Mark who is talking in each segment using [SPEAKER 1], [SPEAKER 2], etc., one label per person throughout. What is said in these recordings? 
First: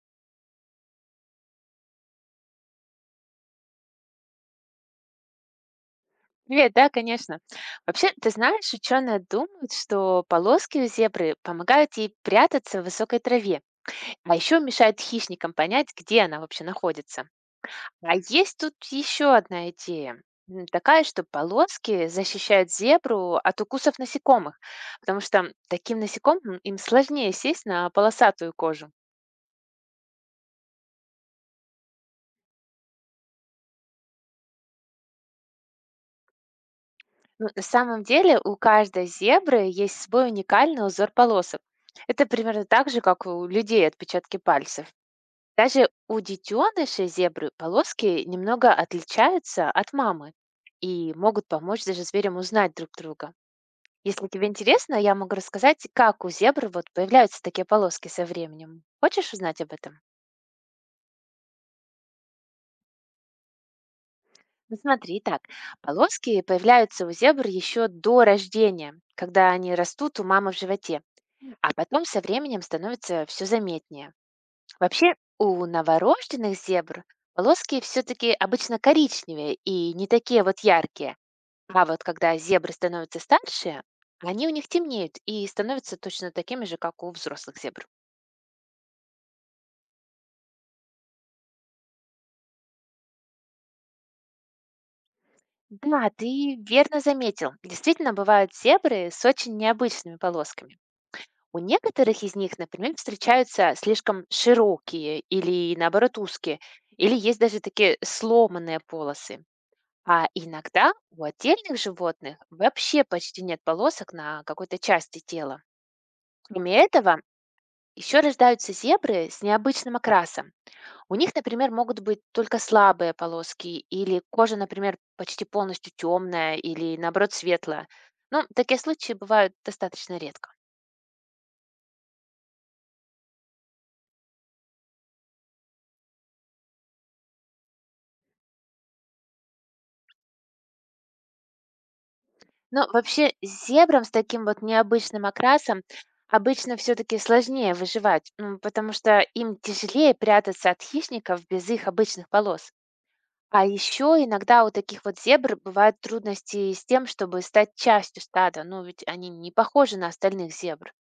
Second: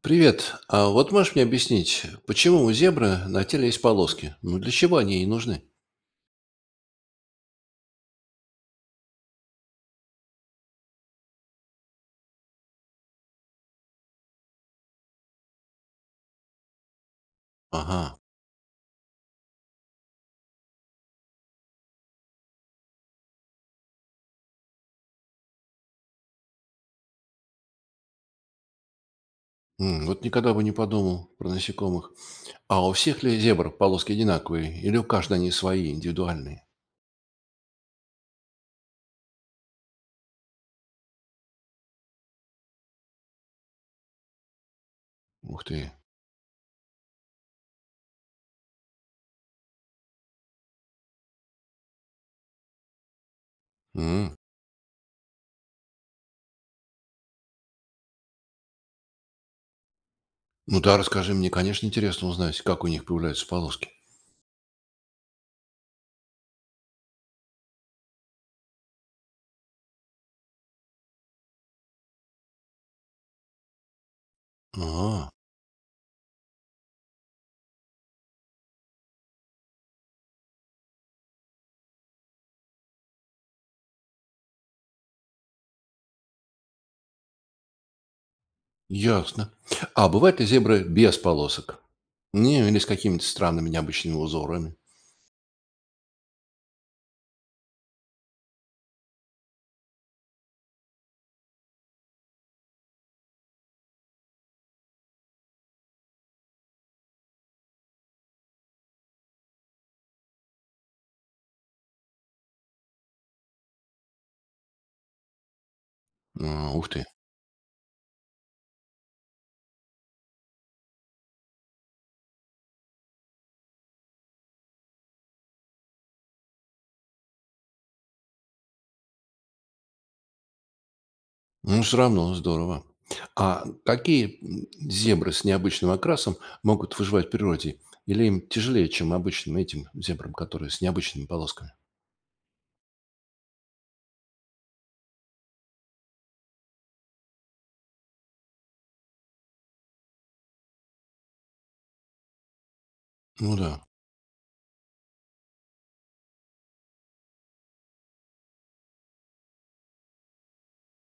[SPEAKER 1] Привет. А вот можешь мне объяснить, почему у зебры на теле есть полоски? Ну, для чего они ей нужны?
[SPEAKER 2] Привет, да, конечно. Вообще, ты знаешь, ученые думают, что полоски у зебры помогают ей прятаться в высокой траве, а еще мешают хищникам понять, где она вообще находится. А
[SPEAKER 1] Ага.
[SPEAKER 2] есть тут еще одна идея. Такая, что полоски защищают зебру от укусов насекомых, потому что таким насекомым им сложнее сесть на полосатую кожу.
[SPEAKER 1] Вот никогда бы не подумал про насекомых. А у всех ли зебр полоски одинаковые? Или у каждой они свои, индивидуальные?
[SPEAKER 2] Ну, на самом деле у каждой зебры есть свой уникальный узор полосок. Это примерно так же, как у людей отпечатки пальцев.
[SPEAKER 1] Ух
[SPEAKER 2] Даже
[SPEAKER 1] ты.
[SPEAKER 2] у детенышей зебры полоски немного отличаются от мамы и могут помочь даже зверям узнать друг друга. Если
[SPEAKER 1] М.
[SPEAKER 2] тебе интересно, я могу рассказать, как у зебры вот появляются такие полоски со временем. Хочешь узнать об этом?
[SPEAKER 1] Ну да, расскажи мне, конечно, интересно узнать, как у них появляются полоски.
[SPEAKER 2] Ну, смотри, так, полоски появляются у зебр еще до рождения, когда они растут у мамы в животе, а потом со временем становится все заметнее. Вообще,
[SPEAKER 1] Ага,
[SPEAKER 2] у новорожденных зебр полоски все-таки обычно коричневые и не такие вот яркие. А вот когда зебры становятся старше, они у них темнеют и становятся точно такими же, как у взрослых зебр.
[SPEAKER 1] ясно. А бывают ли зебры без полосок? Не, или с какими-то странными необычными узорами?
[SPEAKER 2] Да, ты верно заметил. Действительно, бывают зебры с очень необычными полосками. У некоторых из них, например, встречаются слишком широкие или, наоборот, узкие, или есть даже такие сломанные полосы. А иногда у отдельных животных вообще почти нет полосок на какой-то части тела.
[SPEAKER 1] А,
[SPEAKER 2] Кроме
[SPEAKER 1] ух ты.
[SPEAKER 2] этого, еще рождаются зебры с необычным окрасом. У них, например, могут быть только слабые полоски, или кожа, например, почти полностью темная, или наоборот светлая. Ну, такие случаи бывают достаточно редко.
[SPEAKER 1] Ну, все равно здорово. А какие, зебры с необычным окрасом могут выживать в природе? Или им тяжелее, чем обычным этим зебрам, которые с необычными полосками?
[SPEAKER 2] Но вообще зебрам с таким вот необычным окрасом обычно все-таки сложнее выживать, ну, потому что им тяжелее прятаться от хищников без их обычных полос.
[SPEAKER 1] Ну
[SPEAKER 2] А
[SPEAKER 1] да.
[SPEAKER 2] еще иногда у таких вот зебр бывают трудности с тем, чтобы стать частью стада, ну ведь они не похожи на остальных зебр.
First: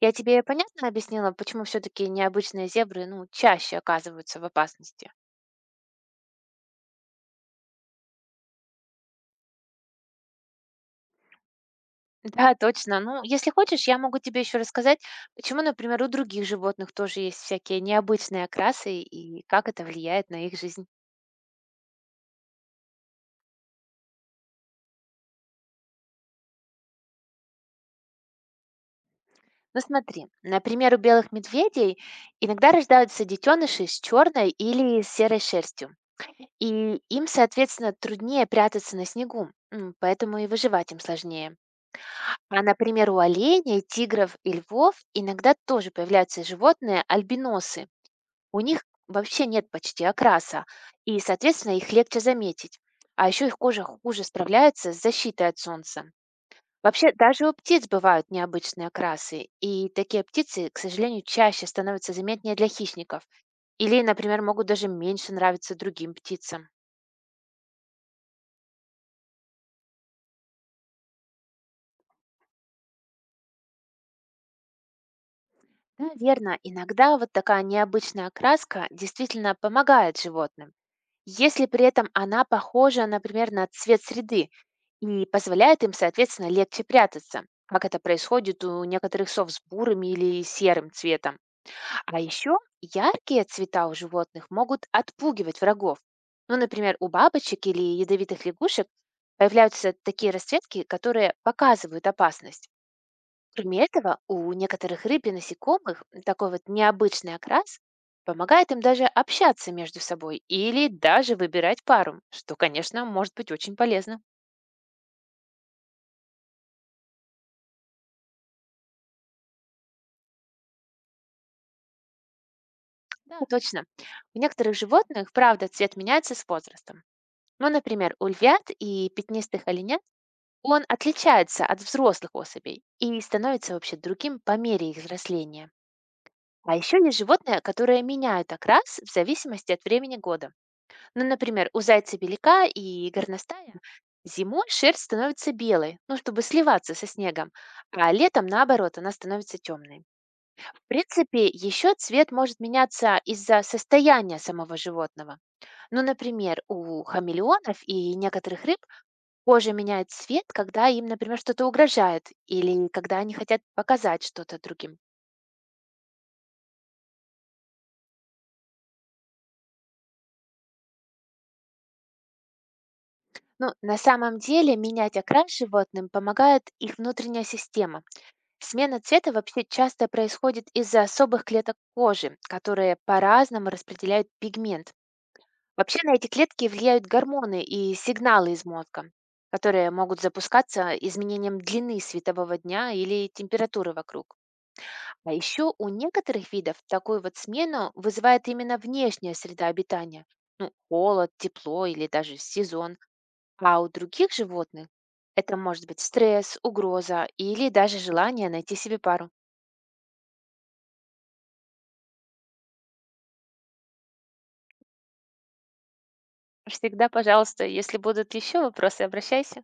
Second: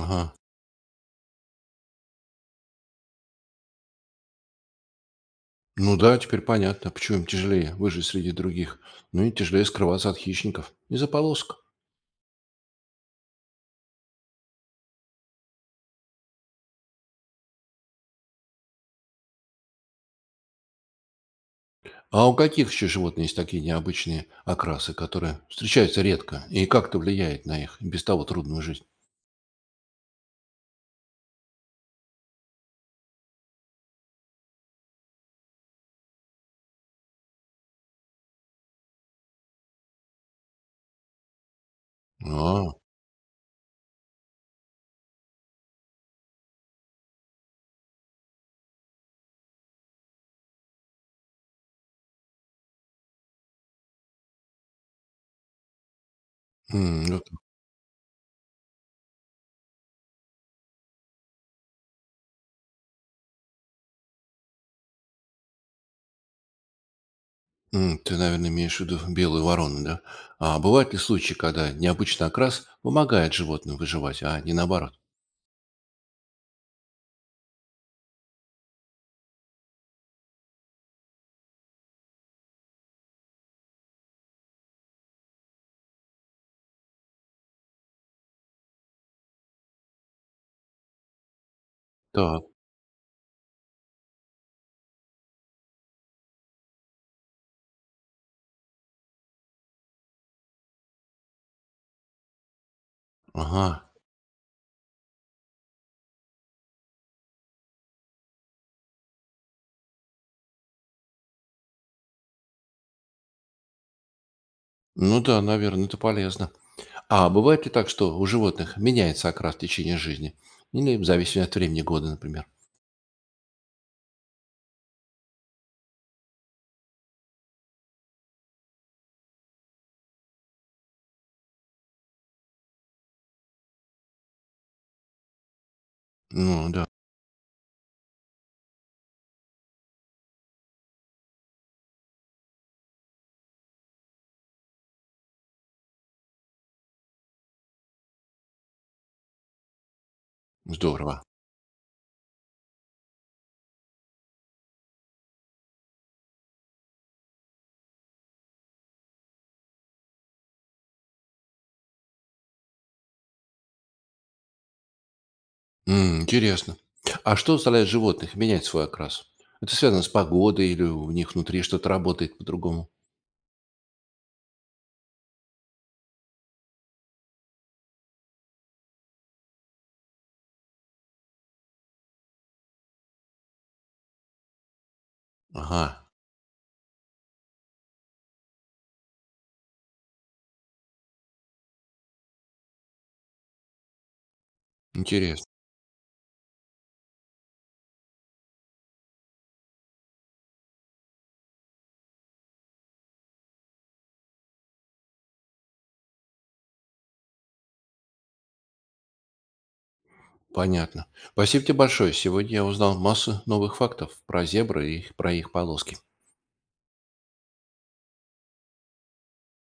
[SPEAKER 2] Я тебе понятно объяснила, почему все-таки необычные зебры, ну, чаще оказываются в опасности?
[SPEAKER 1] Ну да, теперь понятно, почему им тяжелее выжить среди других. Ну и тяжелее скрываться от хищников из-за полосок.
[SPEAKER 2] Да, точно. Ну, если хочешь, я могу тебе еще рассказать, почему, например, у других животных тоже есть всякие необычные окрасы и как это влияет на их жизнь.
[SPEAKER 1] А у каких еще животных есть такие необычные окрасы, которые встречаются редко? И как это влияет на их без того трудную жизнь?
[SPEAKER 2] Ну смотри, например, у белых медведей иногда рождаются детеныши с черной или серой шерстью. И им, соответственно, труднее прятаться на снегу, поэтому и выживать им сложнее. А,
[SPEAKER 1] А,
[SPEAKER 2] например, у оленей, тигров и львов иногда тоже появляются животные альбиносы. У них вообще нет почти окраса, и, соответственно, их легче заметить. А еще их кожа хуже справляется с защитой от солнца.
[SPEAKER 1] м,
[SPEAKER 2] Вообще,
[SPEAKER 1] ну
[SPEAKER 2] даже у птиц бывают необычные окрасы, и такие птицы, к сожалению, чаще становятся заметнее для хищников. Или, например, могут даже меньше нравиться другим птицам.
[SPEAKER 1] Ты, наверное, имеешь в виду белую ворону, да? А бывают ли случаи, когда необычный окрас помогает животным выживать, а не наоборот?
[SPEAKER 2] Да, верно. Иногда вот такая необычная окраска действительно помогает животным, если при этом она похожа, например, на цвет среды и позволяет им, соответственно, легче прятаться, как это происходит у некоторых сов с бурым или серым цветом. А
[SPEAKER 1] Так,
[SPEAKER 2] еще яркие цвета у животных могут отпугивать врагов. Ну, например, у бабочек или ядовитых лягушек появляются такие расцветки, которые показывают опасность.
[SPEAKER 1] ага.
[SPEAKER 2] Кроме этого, у некоторых рыб и насекомых такой вот необычный окрас помогает им даже общаться между собой или даже выбирать пару, что, конечно, может быть очень полезно.
[SPEAKER 1] Ну да, наверное, это полезно. А бывает ли так, что у животных меняется окрас в течение жизни? Или в зависимости от времени года, например?
[SPEAKER 2] Да, точно. У некоторых животных, правда, цвет меняется с возрастом. Ну, например, у львят и пятнистых оленят он отличается от взрослых особей и становится вообще другим по мере их взросления.
[SPEAKER 1] Ну
[SPEAKER 2] А
[SPEAKER 1] да,
[SPEAKER 2] еще есть животные, которые меняют окрас в зависимости от времени года. Ну, например, у зайца белика и горностая зимой шерсть становится белой, ну, чтобы сливаться со снегом, а летом, наоборот, она становится темной. В
[SPEAKER 1] здорово.
[SPEAKER 2] принципе, еще цвет может меняться из-за состояния самого животного. Ну, например, у хамелеонов и некоторых рыб кожа меняет цвет, когда им, например, что-то угрожает или когда они хотят показать что-то другим.
[SPEAKER 1] Интересно. А что заставляет животных менять свой окрас? Это связано с погодой или у них внутри что-то работает по-другому?
[SPEAKER 2] Ну, на самом деле менять окрас животным помогает их внутренняя система. Смена цвета вообще часто происходит из-за особых клеток кожи, которые по-разному распределяют пигмент.
[SPEAKER 1] Ага,
[SPEAKER 2] Вообще на эти клетки влияют гормоны и сигналы из мозга, которые могут запускаться изменением длины светового дня или температуры вокруг. А
[SPEAKER 1] интересно.
[SPEAKER 2] еще у некоторых видов такую вот смену вызывает именно внешняя среда обитания. Ну, холод, тепло или даже сезон. А у других животных это может быть стресс, угроза или даже желание найти себе пару.
[SPEAKER 1] Понятно. Спасибо тебе большое. Сегодня я узнал массу новых фактов про зебры и про их полоски.
[SPEAKER 2] Всегда пожалуйста. Если будут еще вопросы, обращайся.